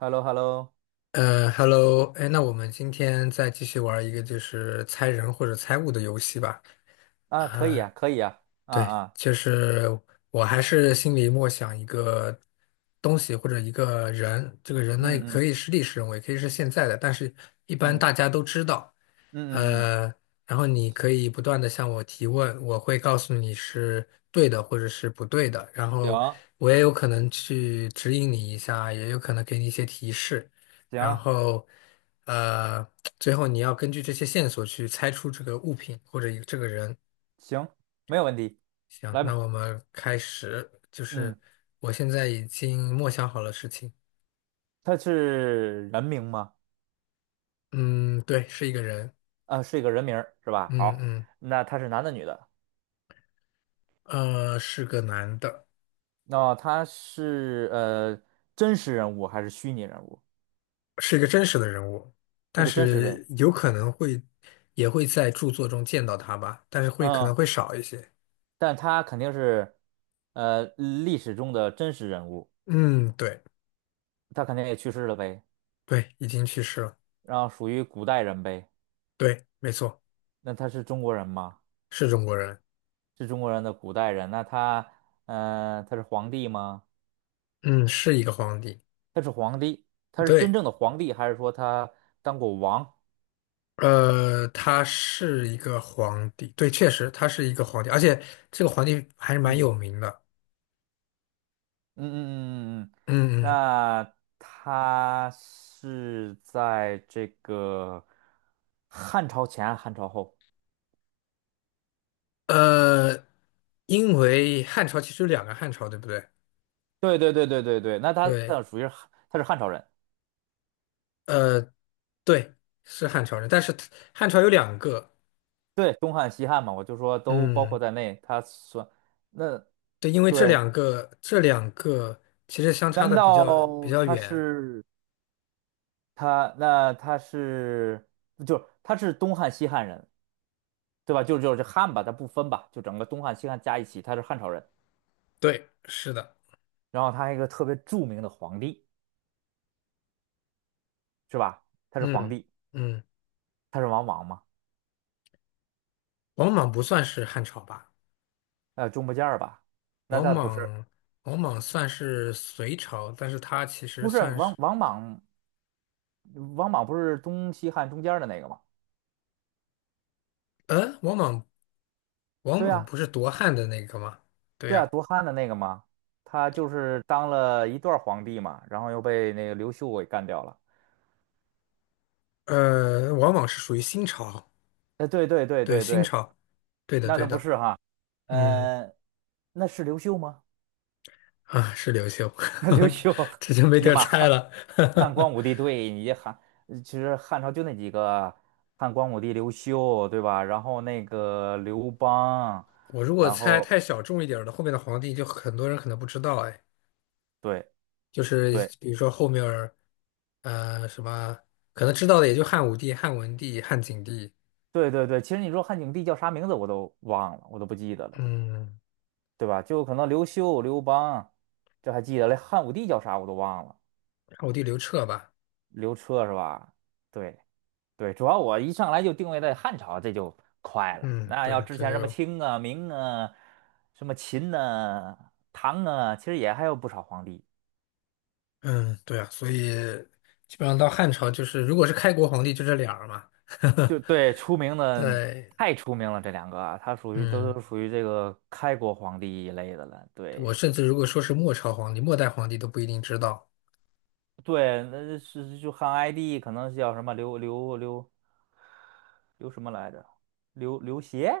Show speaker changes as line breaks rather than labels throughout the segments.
h e l l o h e l l o
Hello，哎，那我们今天再继续玩一个就是猜人或者猜物的游戏吧。
啊，可以
啊，
啊，可以啊，啊
对，
啊，
就是我还是心里默想一个东西或者一个人，这个人呢也
嗯
可
嗯
以是历史人物，也可以是现在的，但是一般
嗯
大家都知道。
嗯嗯嗯，
呃，然后你可以不断的向我提问，我会告诉你是对的或者是不对的，然后
行
我也有可能去指引你一下，也有可能给你一些提示，然
行
后呃，最后你要根据这些线索去猜出这个物品或者一这个人。
行，没有问题，
行，
来
那
吧，
我们开始，就
嗯，
是我现在已经默想好了事情。
他是人名吗？
嗯，对，是一个人。
啊，是一个人名儿是吧？
嗯
好，
嗯，
那他是男的女的？
是个男的，
他是真实人物还是虚拟人物？
是一个真实的人物，
是
但
个真实人物，
是有可能会也会在著作中见到他吧，但是会可能
嗯，
会少一些。
但他肯定是历史中的真实人物，
嗯，对
他肯定也去世了呗，
对，已经去世了。
然后属于古代人呗，
对，没错，
那他是中国人吗？
是中国人。
是中国人的古代人，他是皇帝吗？
嗯，是一个皇帝。
他是皇帝，他是真
对。
正的皇帝，还是说他当过王？
呃，他是一个皇帝，对，确实他是一个皇帝，而且这个皇帝还是蛮
嗯
有名的。
嗯嗯嗯嗯嗯。
嗯
那他是在这个汉朝前，汉朝后？
嗯，呃，因为汉朝其实有两个汉朝，对不对？
对对对对对对，那他
对，
属于是汉他是汉朝人，
呃，对，是汉朝人，但是他汉朝有两个，
对，东汉、西汉嘛，我就说都包
嗯，
括在内，他算那
对，因为这
对，
两个这两个其实相差
难
的比
道
较比较
他
远。
是？他那他是就是他是东汉西汉人，对吧？就是这汉吧，他不分吧，就整个东汉西汉加一起，他是汉朝人。
对，是的，
然后他还有一个特别著名的皇帝，是吧？他是皇
嗯
帝，
嗯，
他是王莽嘛？
王莽不算是汉朝吧？
中不间儿吧？那
王
他不是，
莽，王莽算是隋朝，但是他其实
不是
算
王
是，
王莽，王莽不是东西汉中间儿的那个吗？
呃，王莽，王
对
莽
呀、
不是夺汉的那个吗？对
对呀、
呀，
夺汉的那个吗？他就是当了一段儿皇帝嘛，然后又被那个刘秀给干掉了。
王莽是属于新朝，
哎，对对对
对，
对
新
对，
朝，对的，
那
对
都不
的，
是哈，
嗯，
呃，那是刘秀吗？
啊，是刘秀，
那刘 秀，
这就没
这叫
得
嘛
猜
汉
了。
汉光 武帝，对，你这汉，其实汉朝就那几个，汉光武帝刘秀，对吧？然后那个刘邦，
我如果
然
猜
后
太小众一点儿的，后面的皇帝就很多人可能不知道，哎，
对
就是
对
比如说后面儿呃，什么可能知道的也就汉武帝、汉文帝、汉景帝，
对对对，其实你说汉景帝叫啥名字我都忘了，我都不记得了，
嗯。
对吧？就可能刘秀、刘邦，这还记得嘞，汉武帝叫啥我都忘了，
我地刘彻吧，
刘彻是吧？对。对，主要我一上来就定位在汉朝，这就快了。
嗯，
那要
对，
之
这
前什么
就，
清啊、明啊、什么秦呐、唐啊，其实也还有不少皇帝。
嗯，对啊，所以基本上到汉朝就是，如果是开国皇帝就这俩儿嘛，
就 对，出名的
对，
太出名了，这两个啊他属于都
嗯，
是属于这个开国皇帝一类的了。
我
对
甚至如果说是末朝皇帝、末代皇帝都不一定知道，
对，那是就汉哀帝，可能叫什么刘什么来着？刘刘协，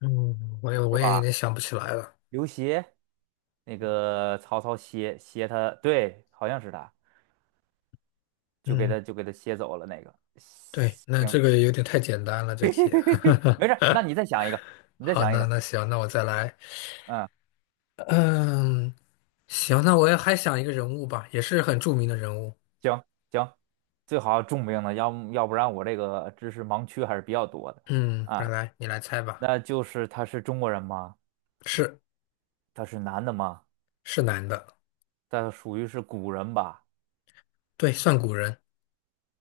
嗯，我也有点想不起来了，
刘协，那个曹操协他，对，好像是他。就给
嗯，
他就给他歇走了那个。
对，那这
行，
个有点太简单了，这题，
没事儿，那你再想一个，你再
好，
想一
那
个，
那行，那我再来，
嗯，
嗯，行，那我也还想一个人物吧，也是很著名的人物，
行行，最好重病的，要不然我这个知识盲区还是比较多的
嗯，来
啊。
来，你来猜吧，
那就是他是中国人吗？
是。
他是男的吗？
是男的，
他属于是古人吧？
对，算古人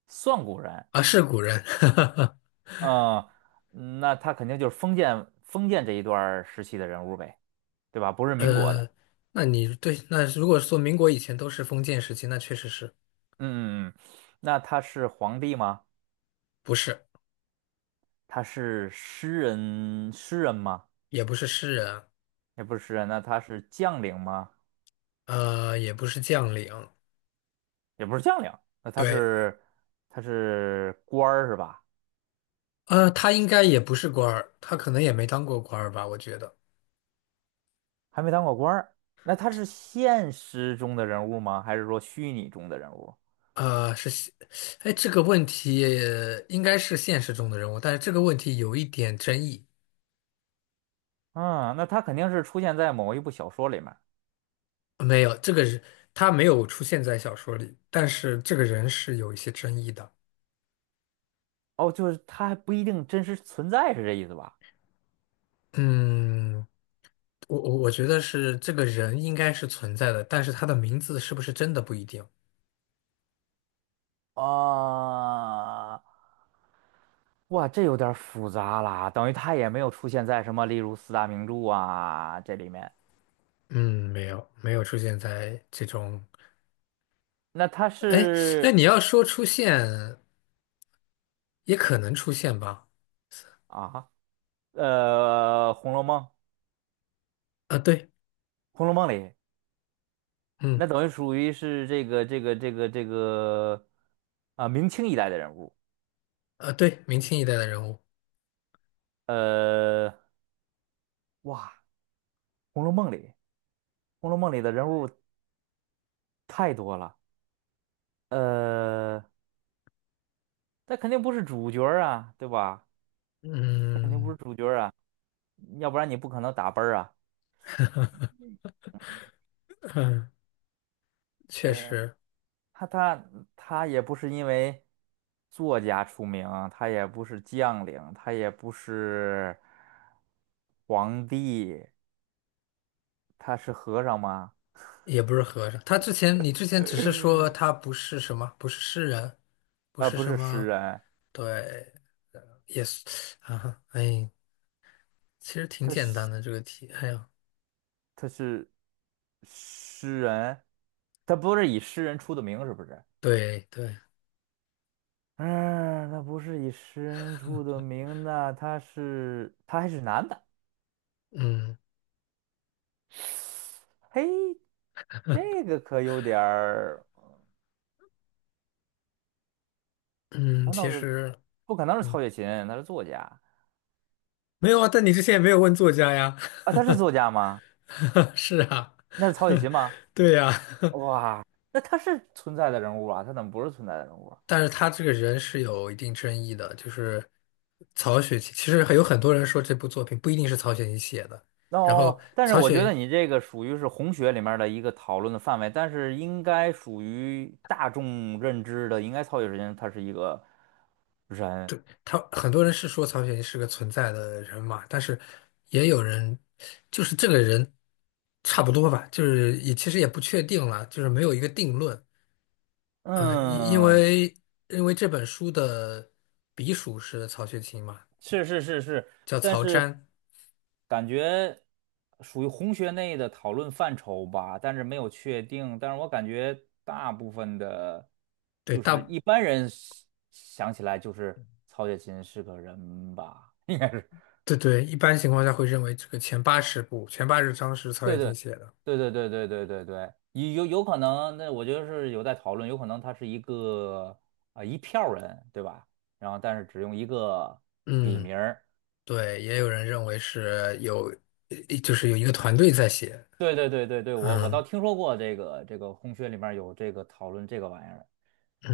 算古人，
啊，是古人。
嗯，那他肯定就是封建这一段儿时期的人物呗，对吧？不是民国
呃，
的，
那你对，那如果说民国以前都是封建时期，那确实是
嗯嗯嗯，那他是皇帝吗？
不是，
他是诗人，诗人吗？
也不是诗人，
也不是诗人，那他是将领吗？
也不是将领，
也不是将领，那他
对，
是他是官儿是吧？
他应该也不是官儿，他可能也没当过官儿吧，我觉得，
还没当过官儿，那他是现实中的人物吗？还是说虚拟中的人物？
呃，是现，哎，这个问题应该是现实中的人物，但是这个问题有一点争议，
嗯，那他肯定是出现在某一部小说里面。
没有，这个人他没有出现在小说里，但是这个人是有一些争议的，
哦，就是他还不一定真实存在，是这意思吧？
嗯。我觉得是这个人应该是存在的，但是他的名字是不是真的不一定。
啊，哇，这有点儿复杂啦，等于他也没有出现在什么，例如四大名著啊这里面。
嗯，没有没有出现在这种，
那他
哎哎，
是
你要说出现，也可能出现吧。
啊，呃，《红楼梦》，
啊，对，
《红楼梦》，《里，
嗯，
那等于属于是这个啊，明清一代的人物。
啊，对，明清一代的人物，
呃，哇，《红楼梦》里，《红楼梦》里的人物太多了。呃，他肯定不是主角儿啊，对吧？肯定不
嗯
是主角儿啊，要不然你不可能打奔儿啊。
嗯，确
呃，
实
他他他也不是因为作家出名，他也不是将领，他也不是皇帝。他是和尚吗？
也不是和尚。他之前你之前只是说他不是什么，不是诗人，不是
不
什
是诗
么，
人，
对，也是啊，哎，其实挺
他
简单
是
的这个题，哎呀，
他是诗人，他不是以诗人出的名，是不是？
对对。
嗯，他不是以诗人出的名那他是他还是男的，
嗯。
嘿，这个可有点儿，
嗯，
难道
其
是
实，
不可能是
嗯，
曹雪芹？他是作家
没有啊，但你之前也没有问作家呀，
啊，他是作家吗？
是啊，
那是曹雪芹吗？
对呀，
哇，那他是存在的人物啊，他怎么不是存在的人物啊？
但是他这个人是有一定争议的，就是曹雪芹，其实很有很多人说这部作品不一定是曹雪芹写的，
哦，
然后
哦但是
曹
我觉
雪，
得你这个属于是红学里面儿的一个讨论的范围，但是应该属于大众认知的，应该曹雪芹他是一个人，
对，他很多人是说曹雪芹是个存在的人嘛，但是也有人就是这个人差不多吧，就是也其实也不确定了，就是没有一个定论。嗯，因因
嗯，
为因为这本书的笔属是曹雪芹嘛，
是是是是，
叫
但
曹
是
詹。
感觉属于红学内的讨论范畴吧，但是没有确定，但是我感觉大部分的，
对，
就是
大
一般人想起来就是曹雪芹是个人吧，应该是。
对对，一般情况下会认为这个前80部、前80章是曹
对
雪芹
对
写的。
对对对对对对对，有可能，那我觉得是有在讨论，有可能他是一个一票人，对吧？然后但是只用一个笔
嗯，
名儿。
对，也有人认为是有，就是有一个团队在写。
对对对对对，我倒
嗯
听说过这个红学里面有这个讨论这个玩意儿。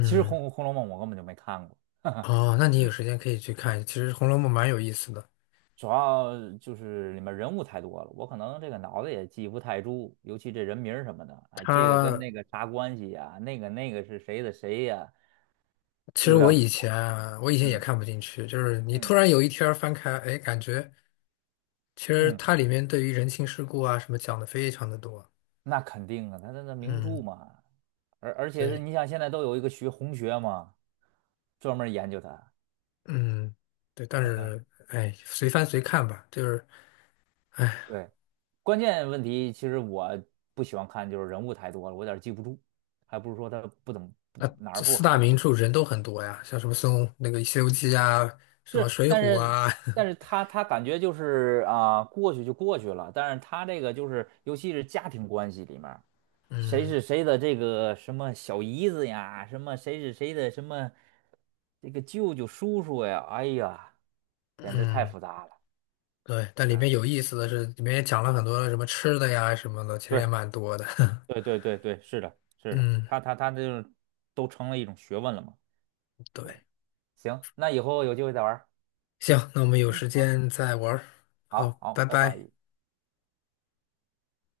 其实《红楼梦》我根本就没看过，
哦，那你有时间可以去看，其实《红楼梦》蛮有意思的。
主要就是里面人物太多了，我可能这个脑子也记不太住，尤其这人名儿什么的，哎，这个跟
它
那个啥关系呀、那个是谁的谁呀、
其实
有点
我
儿
以
复杂。
前啊我以前也
嗯
看不进去，就是你突
嗯
然有一天儿翻开，哎，感觉。其实
嗯。
它里面对于人情世故啊什么讲的非常的多，
那肯定啊，它那名著
嗯，
嘛，而且是
对，
你想现在都有一个学红学嘛，专门研究它
嗯，对，但是 哎，随翻随看吧，就是哎，
对，关键问题其实我不喜欢看，就是人物太多了，我有点记不住，还不是说他不怎么不
那
哪儿
这
不
四大
好，
名
就
著人都很多呀，像什么孙悟那个《西游记》啊，什么
是
《水浒》
但是
啊，
但 是他他感觉就是啊、过去就过去了，但是他这个就是尤其是家庭关系里面。谁
嗯
是谁的这个什么小姨子呀，什么谁是谁的什么这个舅舅叔叔呀，哎呀，简直太
嗯，
复杂了。
对，但里面
对，
有意思的是，里面也讲了很多什么吃的呀什么的，其实也
对
蛮多的，
对对对对，是的，是的，
嗯，
他就是都成了一种学问了嘛。
对，
对，行，那以后有机会再玩儿，
行，那我们有
嗯，
时
好，
间再玩儿，
好，
好，拜
好，拜
拜。
拜。